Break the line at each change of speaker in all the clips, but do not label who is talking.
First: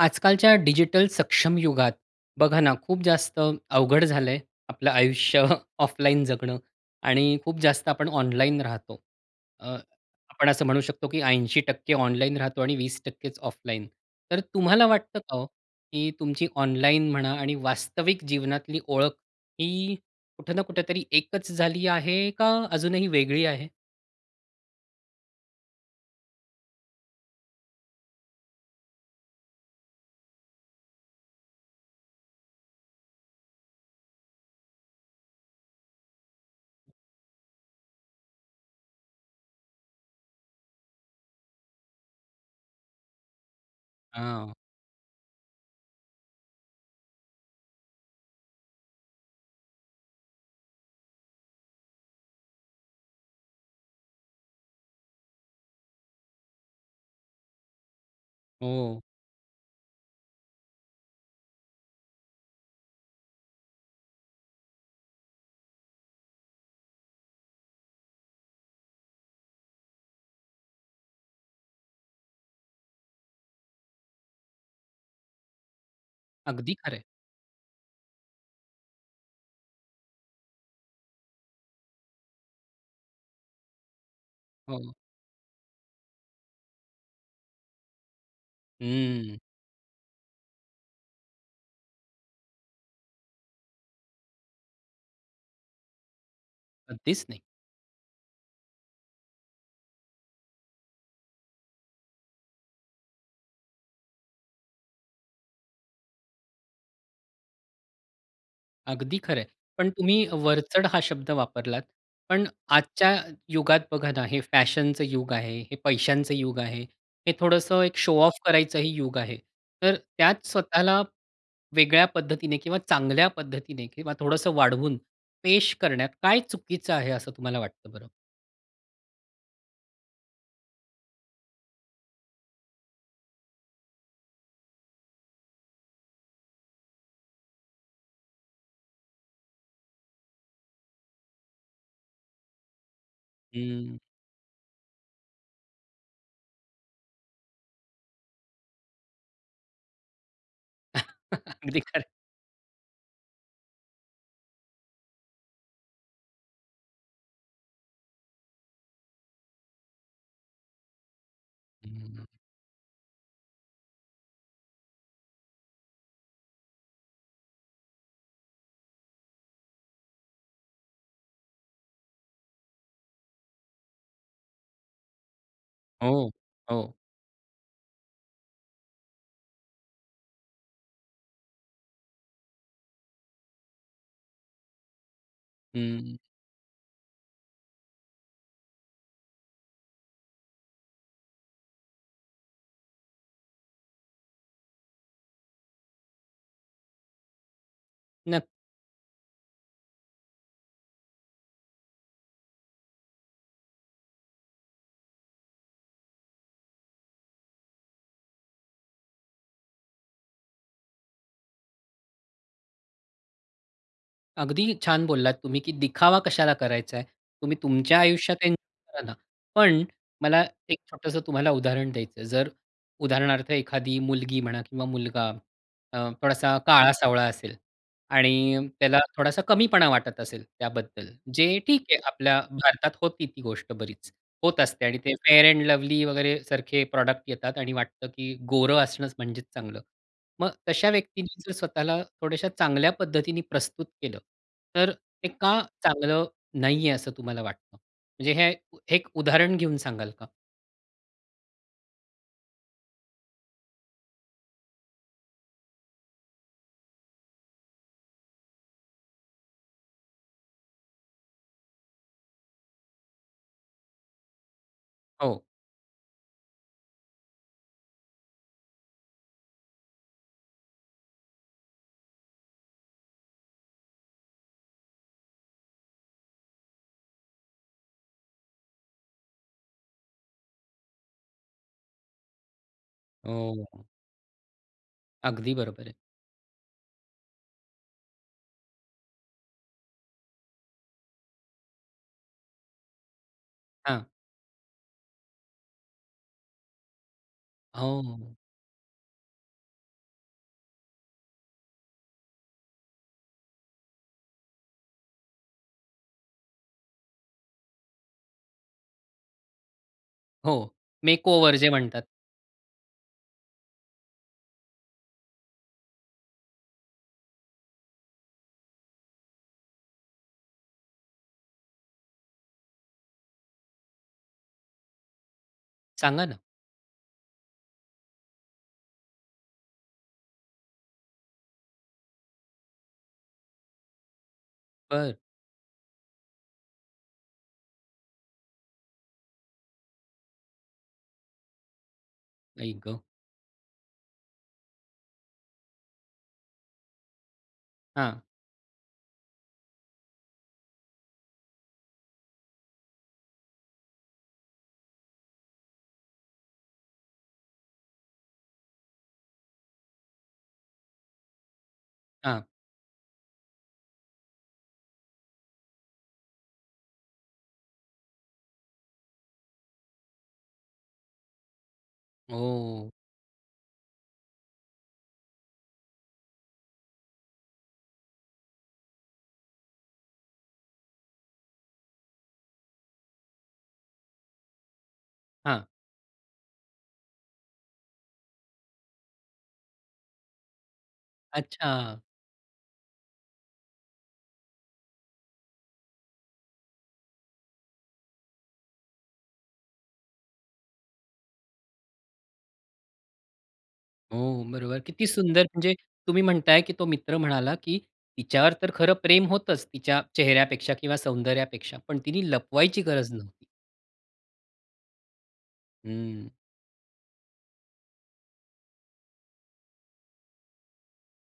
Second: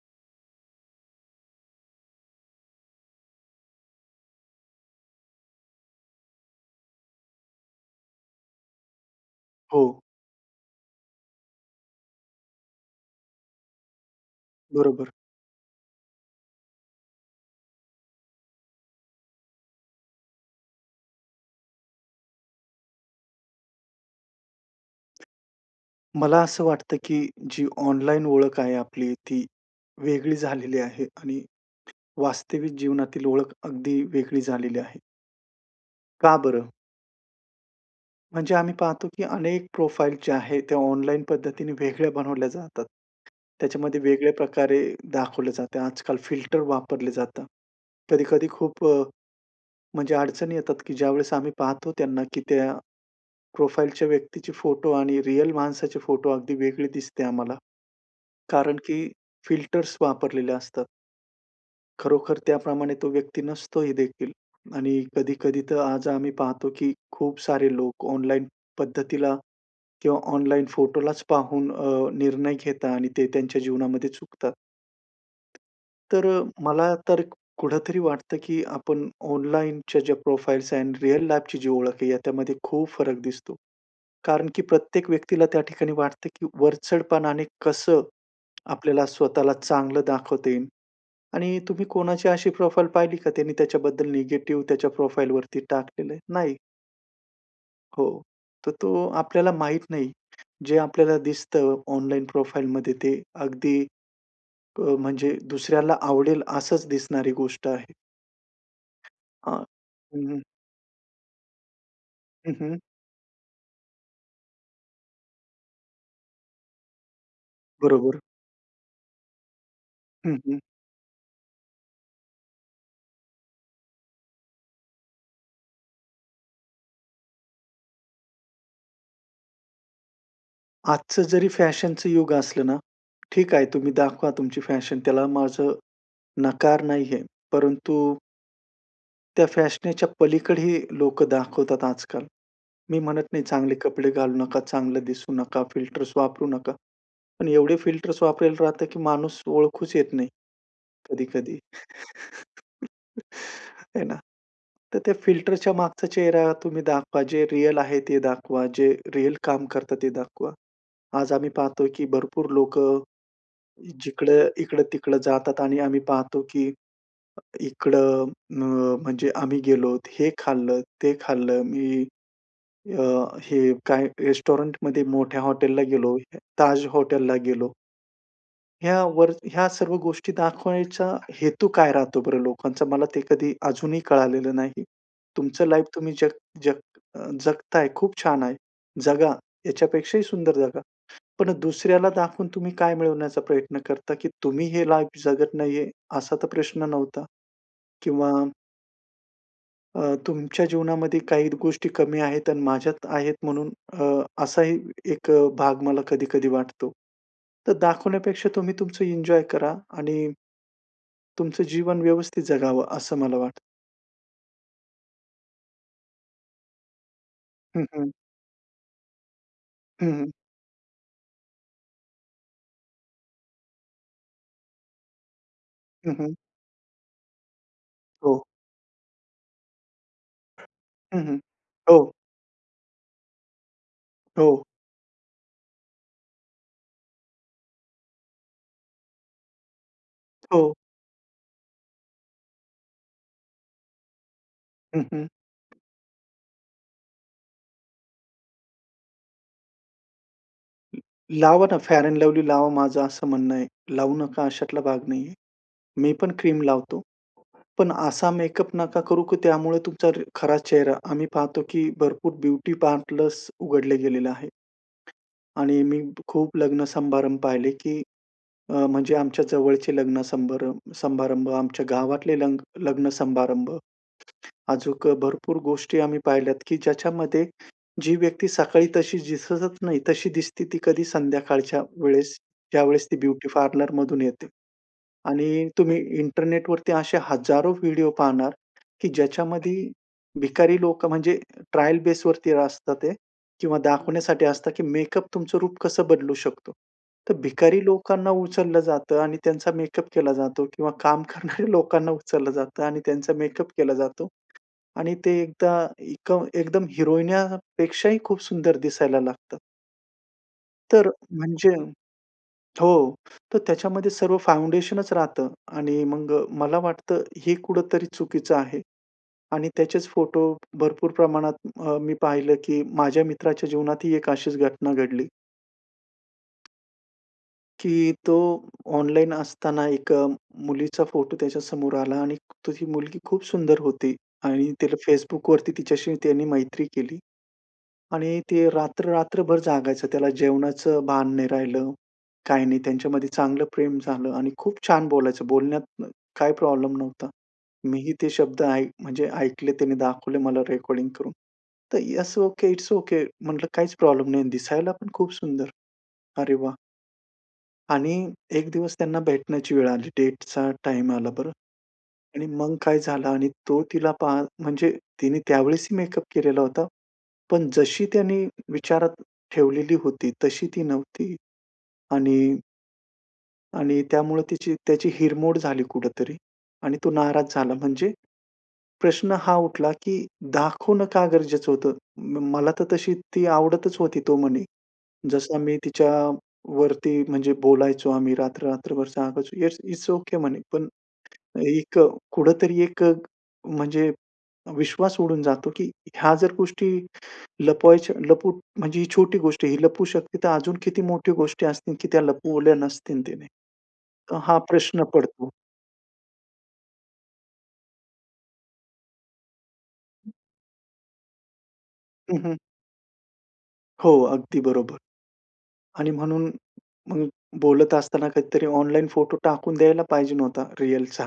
आजकालच्या डिजिटल सक्षम युगात, बघा ना, खूप जास्त अवघड झालं आहे आपलं आयुष्य ऑफलाईन जगणं आणि खूप जास्त आपण ऑनलाइन राहतो. अ,
हो.
आपण असं म्हणू शकतो की 80% ऑनलाइन राहतो आणि 20%च ऑफलाईन. तर तुम्हाला
बरोबर.
वाटतं का हो की तुमची ऑनलाईन म्हणा आणि वास्तविक जीवनातली ओळख ही कुठं ना कुठेतरी एकच झाली आहे का अजून ही वेगळी आहे?
मला असं वाटतं की जी ऑनलाईन ओळख आहे आपली, ती वेगळी झालेली आहे आणि वास्तविक जीवनातील ओळख अगदी वेगळी झालेली आहे. का बरं? म्हणजे आम्ही पाहतो की अनेक प्रोफाइल जे आहे, ते ऑनलाईन पद्धतीने वेगळ्या बनवल्या जातात. त्याच्यामध्ये वेगळ्या
हां.
प्रकारे दाखवले जाते. आजकाल फिल्टर वापरले जातात. कधी-कधी खूप अ, म्हणजे अडचणी येतात की ज्यावेळेस आम्ही पाहतो त्यांना की त्या प्रोफाइलच्या व्यक्तीचे फोटो आणि रियल माणसाचे फोटो अगदी वेगळी दिसते आम्हाला, कारण
हो.
की फिल्टर्स वापरलेले असतात. खरोखर त्याप्रमाणे तो व्यक्ती नसतो ही देखील आणि कधी-कधी तर आज आम्ही पाहतो की खूप सारे लोक ऑनलाईन पद्धतीला किंवा ऑनलाईन फोटोलाच पाहून अ, निर्णय घेतात आणि ते त्यांच्या जीवनामध्ये चुकतात. तर
अगदी
मला
खरं आहे.
तर कुठेतरी वाटतं की आपण ऑनलाईनच्या ज्या प्रोफाइल्स आहेत, रिअल लाईफची जी ओळख आहे, याच्यामध्ये खूप फरक दिसतो. कारण की
हो.
प्रत्येक व्यक्तीला त्या ठिकाणी वाटतं की वरचढपणाने कसं आपल्याला
हम्म.
स्वतःला चांगलं दाखवता येईल आणि तुम्ही कोणाची अशी प्रोफाइल पाहिली का, त्यांनी त्याच्याबद्दल नेगेटिव्ह त्याच्या प्रोफाइलवरती टाकलेलं आहे? नाही.
कधीच नाही.
हो, तर तो आपल्याला माहीत नाही, जे आपल्याला दिसतं ऑनलाईन प्रोफाईलमध्ये ते अगदी अ, म्हणजे दुसऱ्याला आवडेल असंच दिसणारी गोष्ट आहे.
अगदी खरं आहे.
हां,
पण तुम्ही
हं, हं.
वरचढ हा शब्द वापरलात पण
हं, हं.
आजच्या युगात बघा ना, हे फॅशनचं युग आहे, हे पैशांच युग आहे, हे थोडंसं एक शो
बरोबर.
ऑफ करायचं ही युग आहे. तर
हं,
त्यात
हं.
स्वतःला वेगळ्या पद्धतीने किंवा चांगल्या पद्धतीने किंवा थोडंसं वाढवून, पेश करण्यात काय चुकीचं आहे असं तुम्हाला वाटतं बरं?
आजचं जरी फॅशनचं युग असलं ना, ठीक आहे तुम्ही दाखवा तुमची फॅशन त्याला माझं नकार नाही आहे. परंतु त्या फॅशनेच्या पलीकडे ही लोकं दाखवतात आजकाल. मी म्हणत नाही, चांगले
हं.
कपडे घालू नका, चांगलं दिसू नका, फिल्टर्स वापरू नका. पण एवढे फिल्टर्स वापरायला राहतं की माणूस ओळखूच येत नाही, कधी-कधी.
अगदी खरं आहे.
हे ना? तर त्या फिल्टरच्या मागचा चेहरा तुम्ही दाखवा, जे रिअल आहे ते दाखवा, जे रिअल काम करता, ते दाखवा. आज आम्ही पाहतो आहे की भरपूर लोकं जिकडं इकडं-तिकडं जातात आणि आम्ही पाहतो की अ, इकडं अ, म्हणजे आम्ही गेलोत, हे खाल्लं, ते खाल्लं मी अ, हे काय? रेस्टॉरंटमध्ये मोठ्या हॉटेलला गेलो,
हो,
ताज
हो.
हॉटेलला गेलो. ह्यावर ह्या सर्व गोष्टी दाखवायचा, हेतू काय राहतो बरं लोकांचा? मला ते कधी अजूनही कळालेलं नाही. तुमचं लाईफ तुम्ही
हम्म.
जग जग अ, जगताय, खूप छान आहे, जगा. याच्यापेक्षा ही सुंदर जगा, पण दुसऱ्याला दाखवून तुम्ही काय मिळवण्याचा प्रयत्न करता की तुम्ही हे लाईफ जगत नाही आहे, असा तर प्रश्न नव्हता? किंवा
नक्की.
अ, तुमच्या जीवनामध्ये काही गोष्टी कमी आहेत आणि माझ्यात आहेत, म्हणून अ, असा ही एक भाग मला कधी-कधी वाटतो. तर दाखवण्यापेक्षा तुम्ही तुमचं एन्जॉय करा. आणि तुमचं जीवन व्यवस्थित जगावं, असं मला वाटतं.
अगदी छान बोललात तुम्ही की दिखावा कशाला करायचा आहे, तुम्ही
हं,
तुमच्या
हं.
आयुष्यात एन्जॉय करा ना, पण
हं, हं.
मला एक छोटंसं तुम्हाला उदाहरण द्यायचं आहे. जर, उदाहरणार्थ एखादी मुलगी म्हणा किंवा मुलगा अ,
हं, हं.
थोडासा, काळा-सावळा असेल
हो.
आणि त्याला थोडासा कमीपणा वाटत असेल
हं,
त्याबद्दल,
हं.
जे ठीक
हो.
आहे. आपल्या भारतात होती ती गोष्ट बरीच, होत
हो.
असते आणि ते Fair and Lovely वगैरे, सारखे प्रॉडक्ट येतात आणि वाटतं की गोरं असणंच, म्हणजेच चांगलं. मग
हो.
तशा व्यक्तींनी जर स्वतःला थोड्याश्या चांगल्या पद्धतीने प्रस्तुत केलं, तर
हं, हं.
ते का चांगलं नाही आहे, असं तुम्हाला वाटतं? म्हणजे हे हे एक उदाहरण घेऊन सांगाल का?
[unintelligible] लावा ना, फेअर एंड लव्हली लावा, माझं असं म्हणणं आहे. लावू नका अशातला भाग नाही आहे. मी पण क्रीम लावतो. पण असा मेकअप नका करू, की त्यामुळे तुमचा खरा चेहरा. आम्ही पाहतो, की भरपूर ब्युटी पार्लर्स उघडले गेलेले आहे.
हो.
आणि मी खूप लग्न समारंभ पाहिले, की अ, म्हणजे आमच्या जवळचे लग्न संब समारंभ, आमच्या गावातले नग लग्न-समारंभ. अजूक भरपूर गोष्टी आम्ही पाहिल्यात, की ज्याच्यामध्ये जी व्यक्ती सकाळी तशी दिसतच नाही, तशी दिसते ती कधी संध्याकाळच्या वेळेस, ज्यावेळेस ती
अ,
ब्युटी
हो.
पार्लर मधून येते.
अगदी
आणि
बरोबर आहे.
तुम्ही इंटरनेटवरती असे हजारो व्हिडिओ पाहणार, की ज्याच्यामध्ये भिकारी लोकं, म्हणजे ट्रायल बेसवरती असतात ते, किंवा
हां.
दाखवण्यासाठी असतं, की मेकअप तुमचं रूप कसं बदलू शकतो. तर भिकारी लोकांना
हो.
उचललं जातं. आणि त्यांचा मेकअप केला जातो. किंवा काम करणाऱ्या लोकांना उचललं जातं. आणि त्यांचा मेकअप केला जातो. आणि ते एकदा एका एकदम हिरोईन्यापेक्षा ही खूप सुंदर दिसायला लागतं.
हो.
तर
मेकओवर जे
म्हणजे
म्हणतात.
हो. तर त्याच्यामध्ये सर्व फाउंडेशनचं राहतं. आणि मग मला वाटतं, हे कुठेतरी चुकीचं आहे. आणि त्याचेच फोटो भरपूर प्रमाणात अ, मी पाहिलं, की माझ्या मित्राच्या जीवनात ही एक अशीच घटना घडली.
सांगा ना.
की तो ऑनलाईन असताना, एका मुलीचा फोटो त्याच्या समोर आला आणि तो ही मुलगी खूप सुंदर होती आणि तिला
बरं.
Facbookवरती तिच्याशी त्याने मैत्री केली आणि ते रात्र, रात्रभर जागायचं, त्याला जेवणाचं भान नाही राहिलं. काही
आई
नाही
ग!
त्यांच्या मध्ये चांगलं प्रेम झालं आणि खूप छान बोलायचं, बोलण्यात काही प्रॉब्लेम नव्हता. मी ही
हां.
ते शब्द ऐक म्हणजे ऐकले, त्यांनी दाखवले मला रेकॉर्डिंग करून. तर यस ओके, इट्स ओके! म्हंटलं काहीच प्रॉब्लेम नाही आणि दिसायला पण खूप सुंदर. अरे वाह! आणि एक दिवस त्यांना भेटण्याची वेळ आली. डेटचा टाइम आला बरं
हां.
आणि मग काय झालं आणि तो तिला पाह म्हणजे तिने त्यावेळेस ही मेकअप केलेला होता. पण जशी त्याने विचारात ठेवलेली होती तशी ती नव्हती. आणि
ओह!
आणि त्यामुळं तिची त्याची हिरमोड झाली कुठेतरी आणि तो नाराज झाला म्हणजे. प्रश्न हा उठला की दाखवणं का गरजेचं होतं, मला तर तशी ती आवडतच होती तो म्हणे. जसं
हां.
मी तिच्यावरती म्हणजे बोलायचो, आम्ही रात्र, रात्रभर सांगायचो येस, इट्स ओके म्हणे, पण एक
अच्छा!
कुठेतरी एक, म्हणजे विश्वास उडून जातो की ह्या जर गोष्टी लपवायच्या लपू म्हणजे ही छोटी गोष्ट आहे. ही लपू शकते, तर अजून किती मोठी गोष्टी असतील, की त्या लपवल्या नसतील तिने? तर
हो,
हा
बरोबर.
प्रश्न
किती सुंदर
पडतो.
म्हणजे तुम्ही म्हणताय, की तो मित्र म्हणाला की तिच्यावर तर खरं प्रेम होतच, तिच्या
[unintelligible]
चेहऱ्यापेक्षा किंवा सौंदर्यापेक्षा, पण तिने
हं, हं.
लपवायची गरज नव्हती.
हो, अगदी बरोबर. आणि
हं.
म्हणून, मग बोलत असताना काहीतरी ऑनलाईन फोटो टाकून द्यायला पाहिजे नव्हता रीअलचा,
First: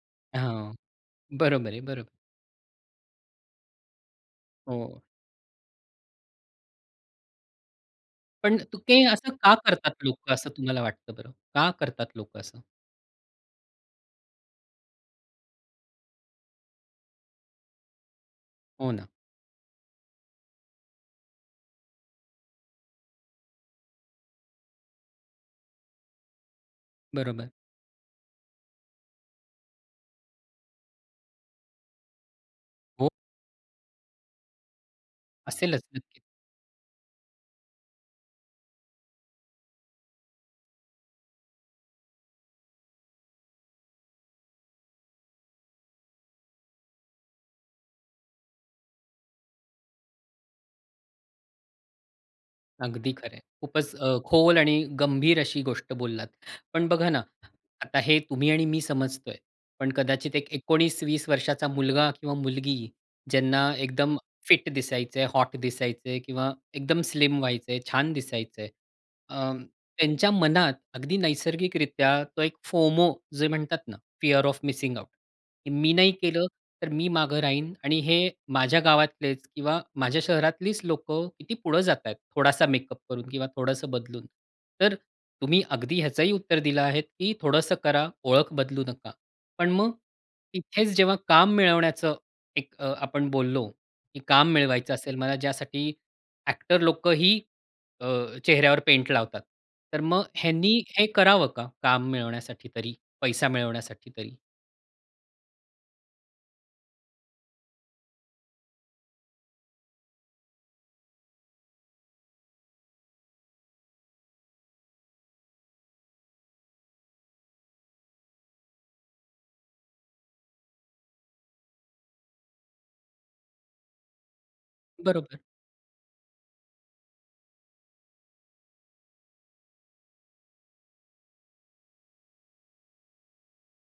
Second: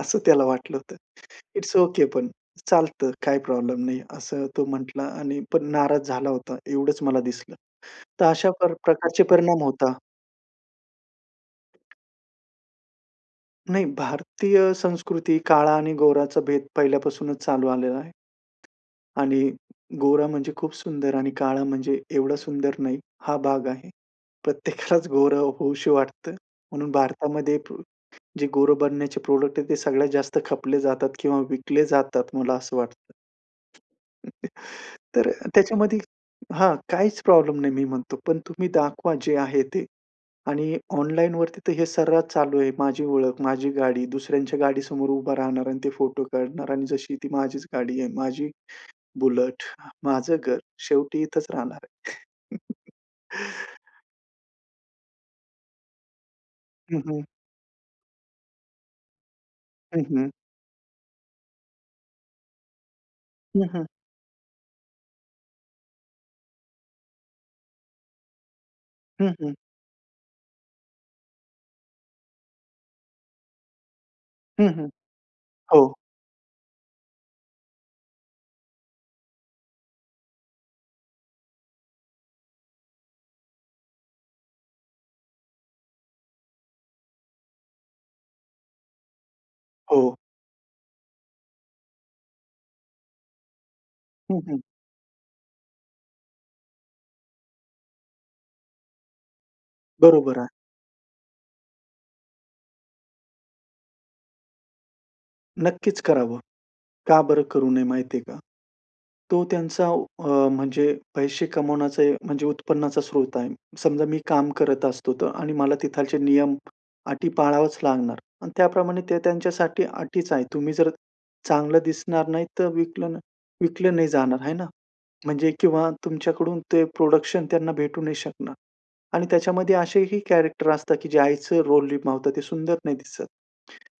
असं त्याला
हां,
वाटलं होतं.
बरोबर
इट्स
आहे, बरोबर
ओके
आहे.
पण, चालतं काही प्रॉब्लेम नाही असं तो
हो.
म्हंटला आणि पण नाराज झाला होता एवढंच मला दिसलं. तर अशा
पण, ते
प्रकारचे
असं का
परिणाम होता.
करतात लोकं असं तुम्हाला वाटतं बरं, का करतात लोकं असं?
नाही, भारतीय संस्कृती काळा आणि गोराचं भेद पहिल्यापासूनच चालू आलेला आहे.
हो, ना.
आणि गोरा म्हणजे खूप सुंदर आणि काळा म्हणजे एवढं सुंदर नाही, हा भाग आहे. प्रत्येकालाच गोरं होऊशी वाटतं म्हणून
बरोबर.
भारतामध्ये, प जे गोरं बनण्याचे प्रॉडक्ट आहेत ते सगळ्यात जास्त खपले जातात किंवा विकले जातात मला असं
हो.
वाटतं. तर
असेलच
त्याच्यामध्ये
नक्की.
हां, काहीच प्रॉब्लेम नाही मी म्हणतो पण तुम्ही दाखवा जे आहे ते, आणि ऑनलाईनवरती तर हे सर्रास चालू आहे, माझी ओळख, माझी गाडी. दुसऱ्यांच्या गाडीसमोर उभं राहणार आणि ते फोटो काढणार आणि जशी ती माझीच गाडी आहे, माझी बुलेट, माझं घर शेवटी इथंच राहणार आहे.
अगदी खरंय. खूपच अ, खोल आणि गंभीर अशी गोष्ट बोललात. पण
हं,
बघा ना,
हं.
आता हे तुम्ही आणि मी समजतोय, पण
हं, हं.
कदाचित एक 19-20 वर्षाचा मुलगा किंवा मुलगी ज्यांना
हं, हं.
एकदम फिट दिसायचं आहे, हॉट दिसायचं किंवा एकदम स्लिम व्हायचंय, छान दिसायचंय.
हं,
अ,
हं.
त्यांच्या मनात अगदी नैसर्गिकरित्या तो एक फोमो जे म्हणतात ना, फीअर ऑफ
हं, हं.
Missing out. की मी
हो.
नाही केलं, तर मी मागं राहीन आणि हे माझ्या गावातलेच किंवा माझ्या शहरातलीच लोकं किती पुढं जातायत, थोडासा मेकअप करून किंवा थोडंसं बदलून. तर तुम्ही अगदी ह्याचही उत्तर दिलं आहे, की थोडंसं करा, ओळख बदलू नका. पण मग,
हो.
इथेच जेव्हा काम मिळवण्याचं एक अ, आपण बोललो, की
हं,
काम
हं.
मिळवायचं असेल मला ज्यासाठी ॲक्टर लोकं ही अ, चेहऱ्यावर पेंट लावतात, तर मग
बरोबर आहे.
ह्यांनी हे करावं का, काम मिळवण्यासाठी तरी, पैसा मिळवण्यासाठी तरी?
नक्कीच करावं. का बरं करू नये माहिती आहे का? तो त्यांचा अ, म्हणजे पैसे कमवण्याचे म्हणजे उत्पन्नाचा स्रोत आहे. समजा मी काम करत असतो तर आणि मला तिथले नियम, अटी पाळावेच लागणार आणि त्याप्रमाणे ते त्यांच्यासाठी अटीच आहे. तुम्ही जर चांगलं दिसणार नाही तर विकलं न विकलं नाही जाणार, आहे ना?
बरोबर.
म्हणजे किंवा तुमच्याकडून ते प्रोडक्शन त्यांना भेटू नाही शकणार आणि त्याच्यामध्ये असे ही कॅरेक्टर असतात की जे आईचं रोल निभावतं, ते सुंदर नाही दिसत.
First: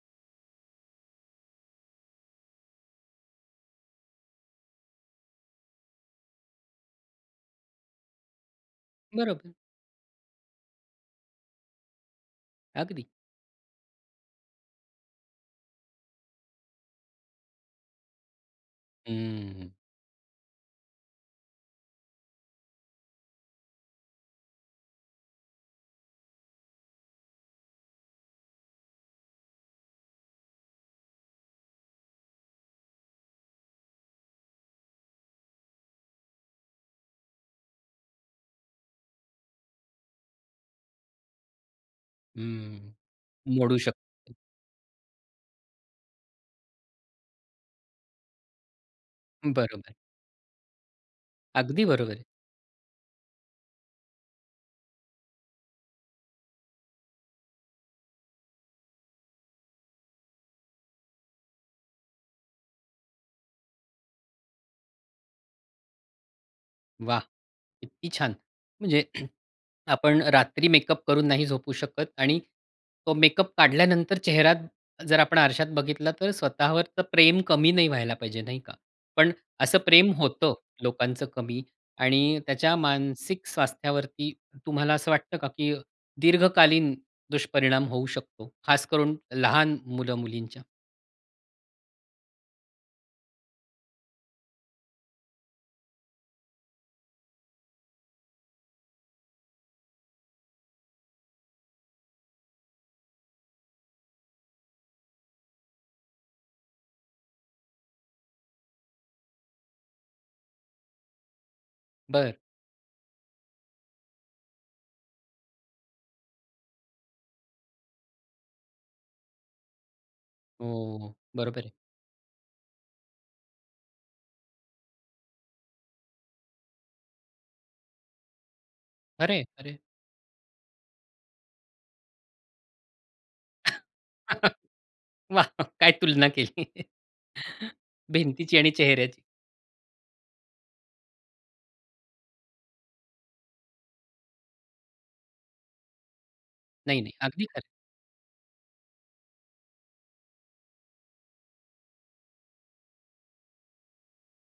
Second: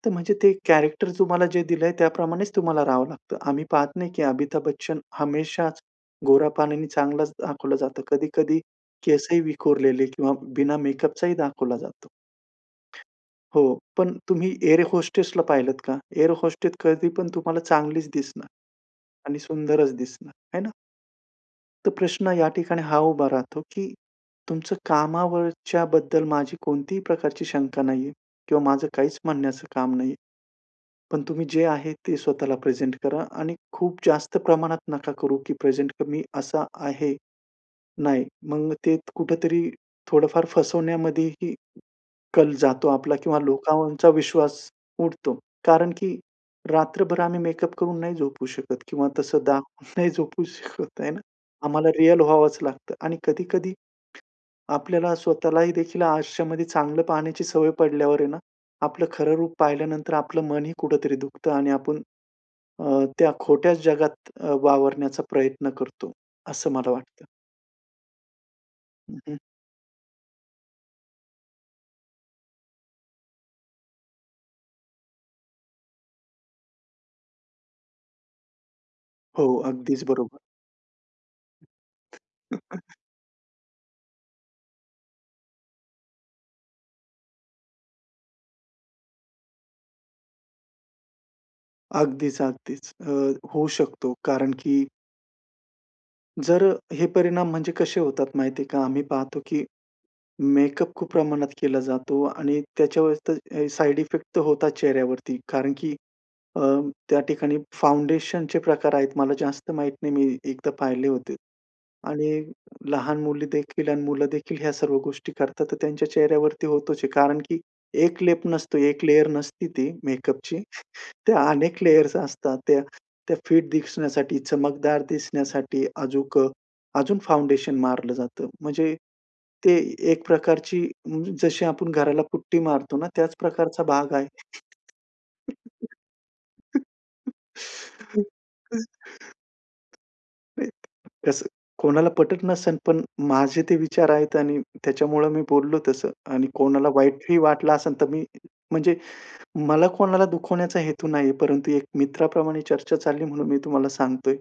तर म्हणजे ते कॅरेक्टर तुम्हाला जे दिलंय, त्या प्रमाणेच तुम्हाला राहावं लागतं. आम्ही पाहत नाही की अमिताभ बच्चन हमेशाच गोरापान आणि चांगलाच दाखवलं जातं. कधी-कधी केस ही
बरोबर.
विखुरलेले किंवा बिना मेकअपचा ही दाखवला जातो.
अगदी.
हो. पण तुम्ही एअर होस्टेसला पाहिलंत का? एअर होस्टेस कधी पण तुम्हाला चांगलीच दिसणार आणि
हम्म.
सुंदरच दिसणार आहे ना. तर प्रश्न या ठिकाणी हा उभा राहतो की तुमचं कामावरच्याबद्दल माझी कोणतीही प्रकारची शंका नाहीये किंवा माझं काहीच म्हणण्याचं काम नाहीये. पण तुम्ही जे आहे, ते स्वतःला प्रेझेंट करा आणि खूप जास्त प्रमाणात नका करू की प्रेझेंट कमी असा आहे. नाही, मग ते कुठे तरी थोडं फार फसवण्यामध्ये ही कल जातो
हम्म.
आपला किंवा
मोडू
लोकांवरचा
शकतो.
विश्वास उडतो. कारण की रात्रभर आम्ही मेकअप करून नाही झोपू शकत किंवा तसं दाखून
बरोबर.
नाही झोपू शकत आहे ना.
अगदी
आम्हाला रिअल
बरोबर.
व्हावंच लागतं आणि कधी-कधी आपल्याला स्वतःलाही देखील आयुष्यामध्ये चांगलं पाहण्याची सवय पडल्यावर आहे ना, आपलं खरं रूप पाहिल्यानंतर आपलं मन ही कुठेतरी दुखतं आणि आपण अ, त्या खोट्याच जगात अ, वावरण्याचा प्रयत्न करतो, असं मला
वाह!
वाटतं.
किती छान! म्हणजे
हं, हं.
आपण रात्री मेकअप करून नाही झोपू शकत आणि तो मेकअप काढल्यानंतर चेहरा जर आपण आरशात बघितलं तर स्वतःवर प्रेम कमी नाही व्हायला पाहिजे, नाही का? पण
हो,
असं
अगदीच
प्रेम
बरोबर.
होतं, लोकांचं कमी आणि त्याच्या मानसिक स्वास्थ्यावरती तुम्हाला असं वाटतं का की दीर्घकालीन दुष्परिणाम होऊ शकतो? खास करून लहान मुलं-मुलींच्या.
अगदीच, अगदीच. अ, होऊ शकतो, कारण की जर अ, हे परिणाम म्हणजे कसे होतात माहिती आहे का? आम्ही पाहतो, की मेकअप खूप प्रमाणात केला जातो आणि त्याच्यावर ते ए साइड इफेक्ट होतात चेहऱ्यावरती. कारण की अ, त्या ठिकाणी फाउंडेशनचे प्रकार आहेत, मला जास्त माहीत नाही, मी एकदा पाहिले होते. आणि
बरं.
लहान मुली देखील आणि मुलं देखील ह्या सर्व गोष्टी करतात, तर त्यांच्या चेहऱ्यावरती होतोच आहे. कारण की एक लेप नसतो, एक लेयर नसती ती मेकअपची.
हो, हो.
त्या
बरोबर आहे.
अनेक लेयर्स असतात त्या, त्या फिट दिसण्यासाठी, चमकदार दिसण्यासाठी, अजूक अजून फाउंडेशन मारलं जातं. म्हणजे
अरे!
ते
अरे.
एक प्रकारची, जशी आपण घराला पुट्टी मारतो ना, त्याच प्रकारचा भाग आहे.
वाह! काय तुलना केली. भिंतीची आणि चेहऱ्याची.
नाही, कसं कोणाला पटत नसेल, पण माझे ते विचार आहेत आणि त्याच्यामुळं मी बोललो तसं. आणि कोणाला
नाही, नाही.
वाईटही
अगदी खरंय.
वाटलं असेल तर मी म्हणजे मला कोणाला दुखवण्याचा हेतू नाही आहे. परंतु एक मित्राप्रमाणे चर्चा चालली म्हणून मी तुम्हाला सांगतोय.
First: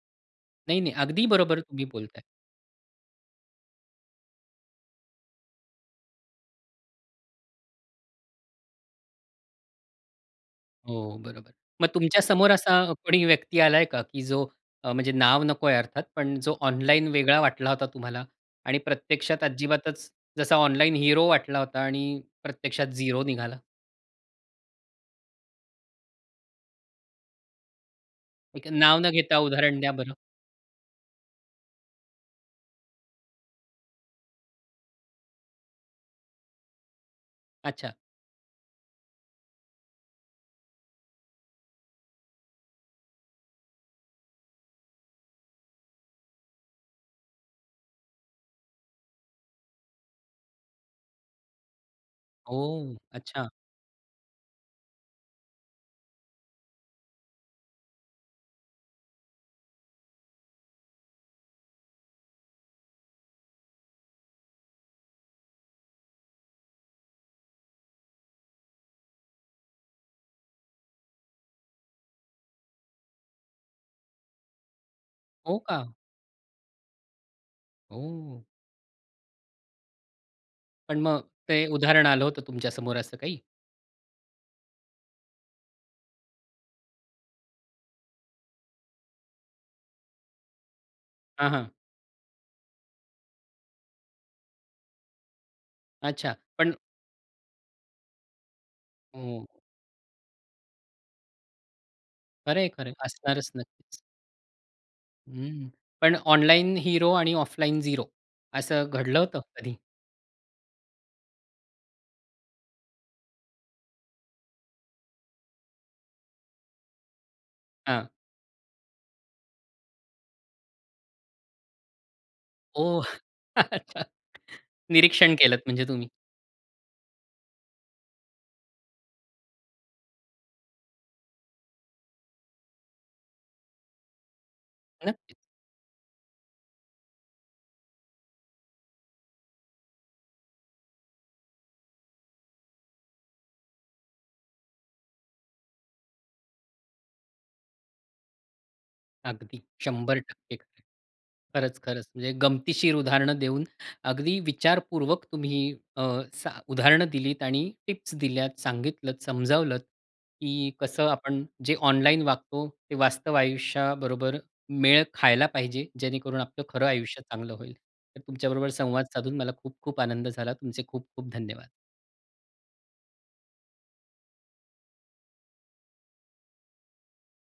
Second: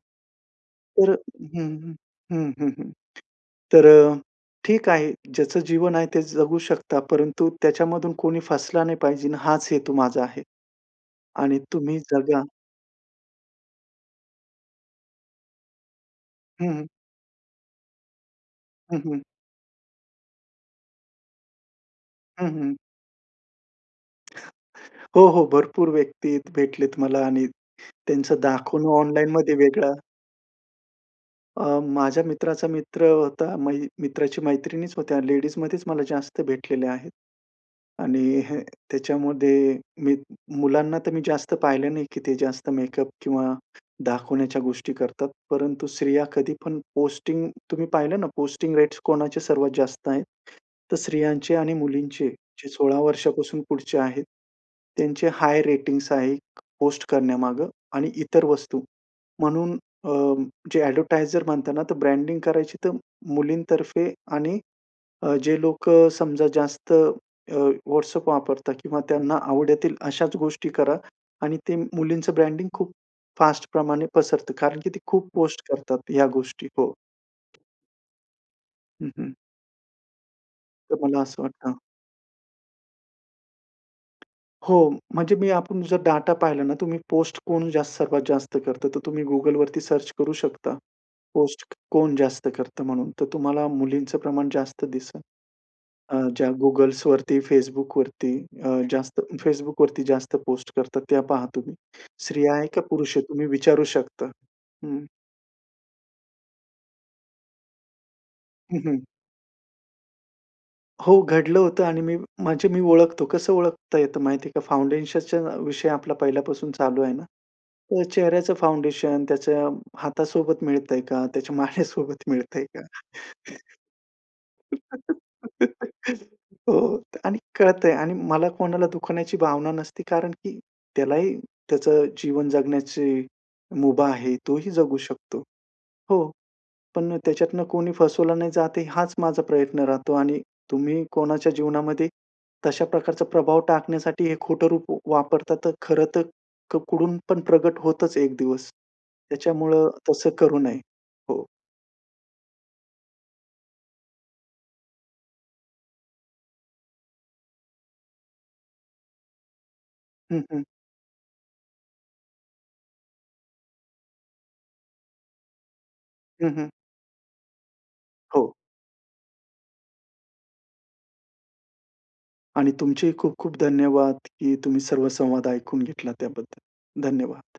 नाही, नाही.
तर
अगदी बरोबर
हं,
तुम्ही
हं.
बोलताय.
हं, हं, हं. तर अ, ठीक आहे, ज्याचं जीवन आहे ते जगू शकता. परंतु त्याच्यामधून कोणी फसला नाही पाहिजे ना, हाच हेतू माझा आहे.
हो, बरोबर.
आणि
मग
तुम्ही
तुमच्या
जगा
समोर असा कोणी व्यक्ती आला आहे का, की जो अ, म्हणजे नाव नको आहे अर्थात, पण जो
हं, हं.
ऑनलाईन वेगळा वाटला होता तुम्हाला आणि
हं, हं.
प्रत्यक्षात अजिबातच, जसा ऑनलाइन हीरो वाटला होता आणि
हं, हं.
प्रत्यक्षात झीरो निघाला?
हो, हो, भरपूर व्यक्ती भेटलेत मला आणि त्यांचं
एक
दाखवणं
नाव न घेता
ऑनलाइनमध्ये
उदाहरण द्या
वेगळं.
बरं.
अ, माझ्या मित्राचा मित्र होता. मै मित्राची मैत्रिणीच होत्या, लेडीजमध्येच मला जास्त भेटलेले आहेत.
अच्छा.
आणि ह, त्याच्यामध्ये मी मुलांना तर मी जास्त पाहिलं नाही, की ते जास्त मेकअप किंवा दाखवण्याच्या गोष्टी करतात परंतु स्त्रिया कधी पण पोस्टिंग, तुम्ही पाहिलं ना, पोस्टिंग रेट्स कोणाचे सर्वात जास्त आहे, तर स्त्रियांचे आणि मुलींचे. जे
हो,
16
अच्छा.
वर्षापासून पुढचे आहेत. त्यांचे हाय रेटिंग्स आहे. पोस्ट करण्यामागं आणि इतर वस्तू. म्हणून अ, जे एडव्हर्टायझर म्हणताना, तर ब्रँडिंग करायची तर मुलींतर्फे आणि अ, जे लोकं समजा जास्त अ, WhatsApp वापरतात किंवा त्यांना आवडतील अशाच गोष्टी करा आणि ते मुलींचं ब्रँडिंग खूप फास्ट प्रमाणे पसरतं, कारण की ते खूप
हो
पोस्ट
का?
करतात ह्या गोष्टी हो.
हो.
हं, हं. तर
पण
मला
मग
असं
ते,
वाटतं.
उदाहरण आलं होतं, तुमच्या समोर असं काही?
हो, म्हणजे मी, आपण जर डाटा पाहिला ना तुम्ही पोस्ट कोण जास्त, सर्वात जास्त करतं, तर तुम्ही Googleवरती सर्च करू शकता.
हां,
पोस्ट
हां.
कोण जास्त करतं? म्हणून, तर तुम्हाला मुलींचं प्रमाण जास्त दिसंल. अ,
अच्छा,
ज्या
पण
Googleवरती, Facebookवरती जास्त,
ओ.
Facebookवरती जास्त पोस्ट करतात त्या पहा तुम्ही. स्त्रिया आहे
खरंय,
का
खरंय,
पुरुष आहे तुम्ही
असणारच
विचारू
नक्कीच.
शकता. हं.
हम्म, पण ऑनलाइन हिरो आणि ऑफलाइन 0
हं,
असं
हं.
घडलं होतं कधी?
हो, घडलं होतं आणि मी माझी मी ओळखतो. कसं ओळखता येतं माहिती आहे का, फाउंडेशनच्या विषय आपला पहिल्यापासून चालू आहे ना, तर
हां.
चेहऱ्याचं फाउंडेशन, त्याच्या हातासोबत मिळतंय का? त्याच्या माने सोबत मिळतंय का?
ओह! अच्छा निरीक्षण केलत, म्हणजे तुम्ही.
हो आणि कळतंय आणि मला कोणाला दुखवण्याची भावना नसते, कारण की त्यालाही, त्याचं जीवन जगण्याची मुभा आहे, तोही जगू
नक्कीच.
शकतो. हो, पण त्याच्यातनं कोणी फसवला नाही जात, हाच माझा प्रयत्न राहतो आणि तुम्ही कोणाच्या जीवनामध्ये, तशा प्रकारचा प्रभाव टाकण्यासाठी हे खोटं रूप वापरतात, तर खरंतर, कुडून पण प्रकट होतच एक दिवस.
अगदी.
त्याच्यामुळं
शंभर
तसं
टक्के
करू नये.
खरंय.
हो.
खरंच, खरंच. म्हणजे गमतीशीर उदाहरणं देऊन अगदी विचारपूर्वक तुम्ही अ, स उदाहरणं दिलीत आणि टिप्स दिल्यात, सांगितलंत, समजावलंत
हं, हं.
की कसं आपण जे ऑनलाईन वागतो, ते वास्तव आयुष्याबरोबर मेळ खायला पाहिजे, जेणेकरून
हं,
आपलं
हं.
खरं आयुष्य चांगलं होईल. तर
हो.
तुमच्याबरोबर संवाद साधून, मला खूप-खूप आनंद झाला. तुमचे खूप-खूप धन्यवाद.
आणि तुमचेही खूप-खूप धन्यवाद, की तुम्ही सर्व संवाद ऐकून घेतला त्याबद्दल. धन्यवाद.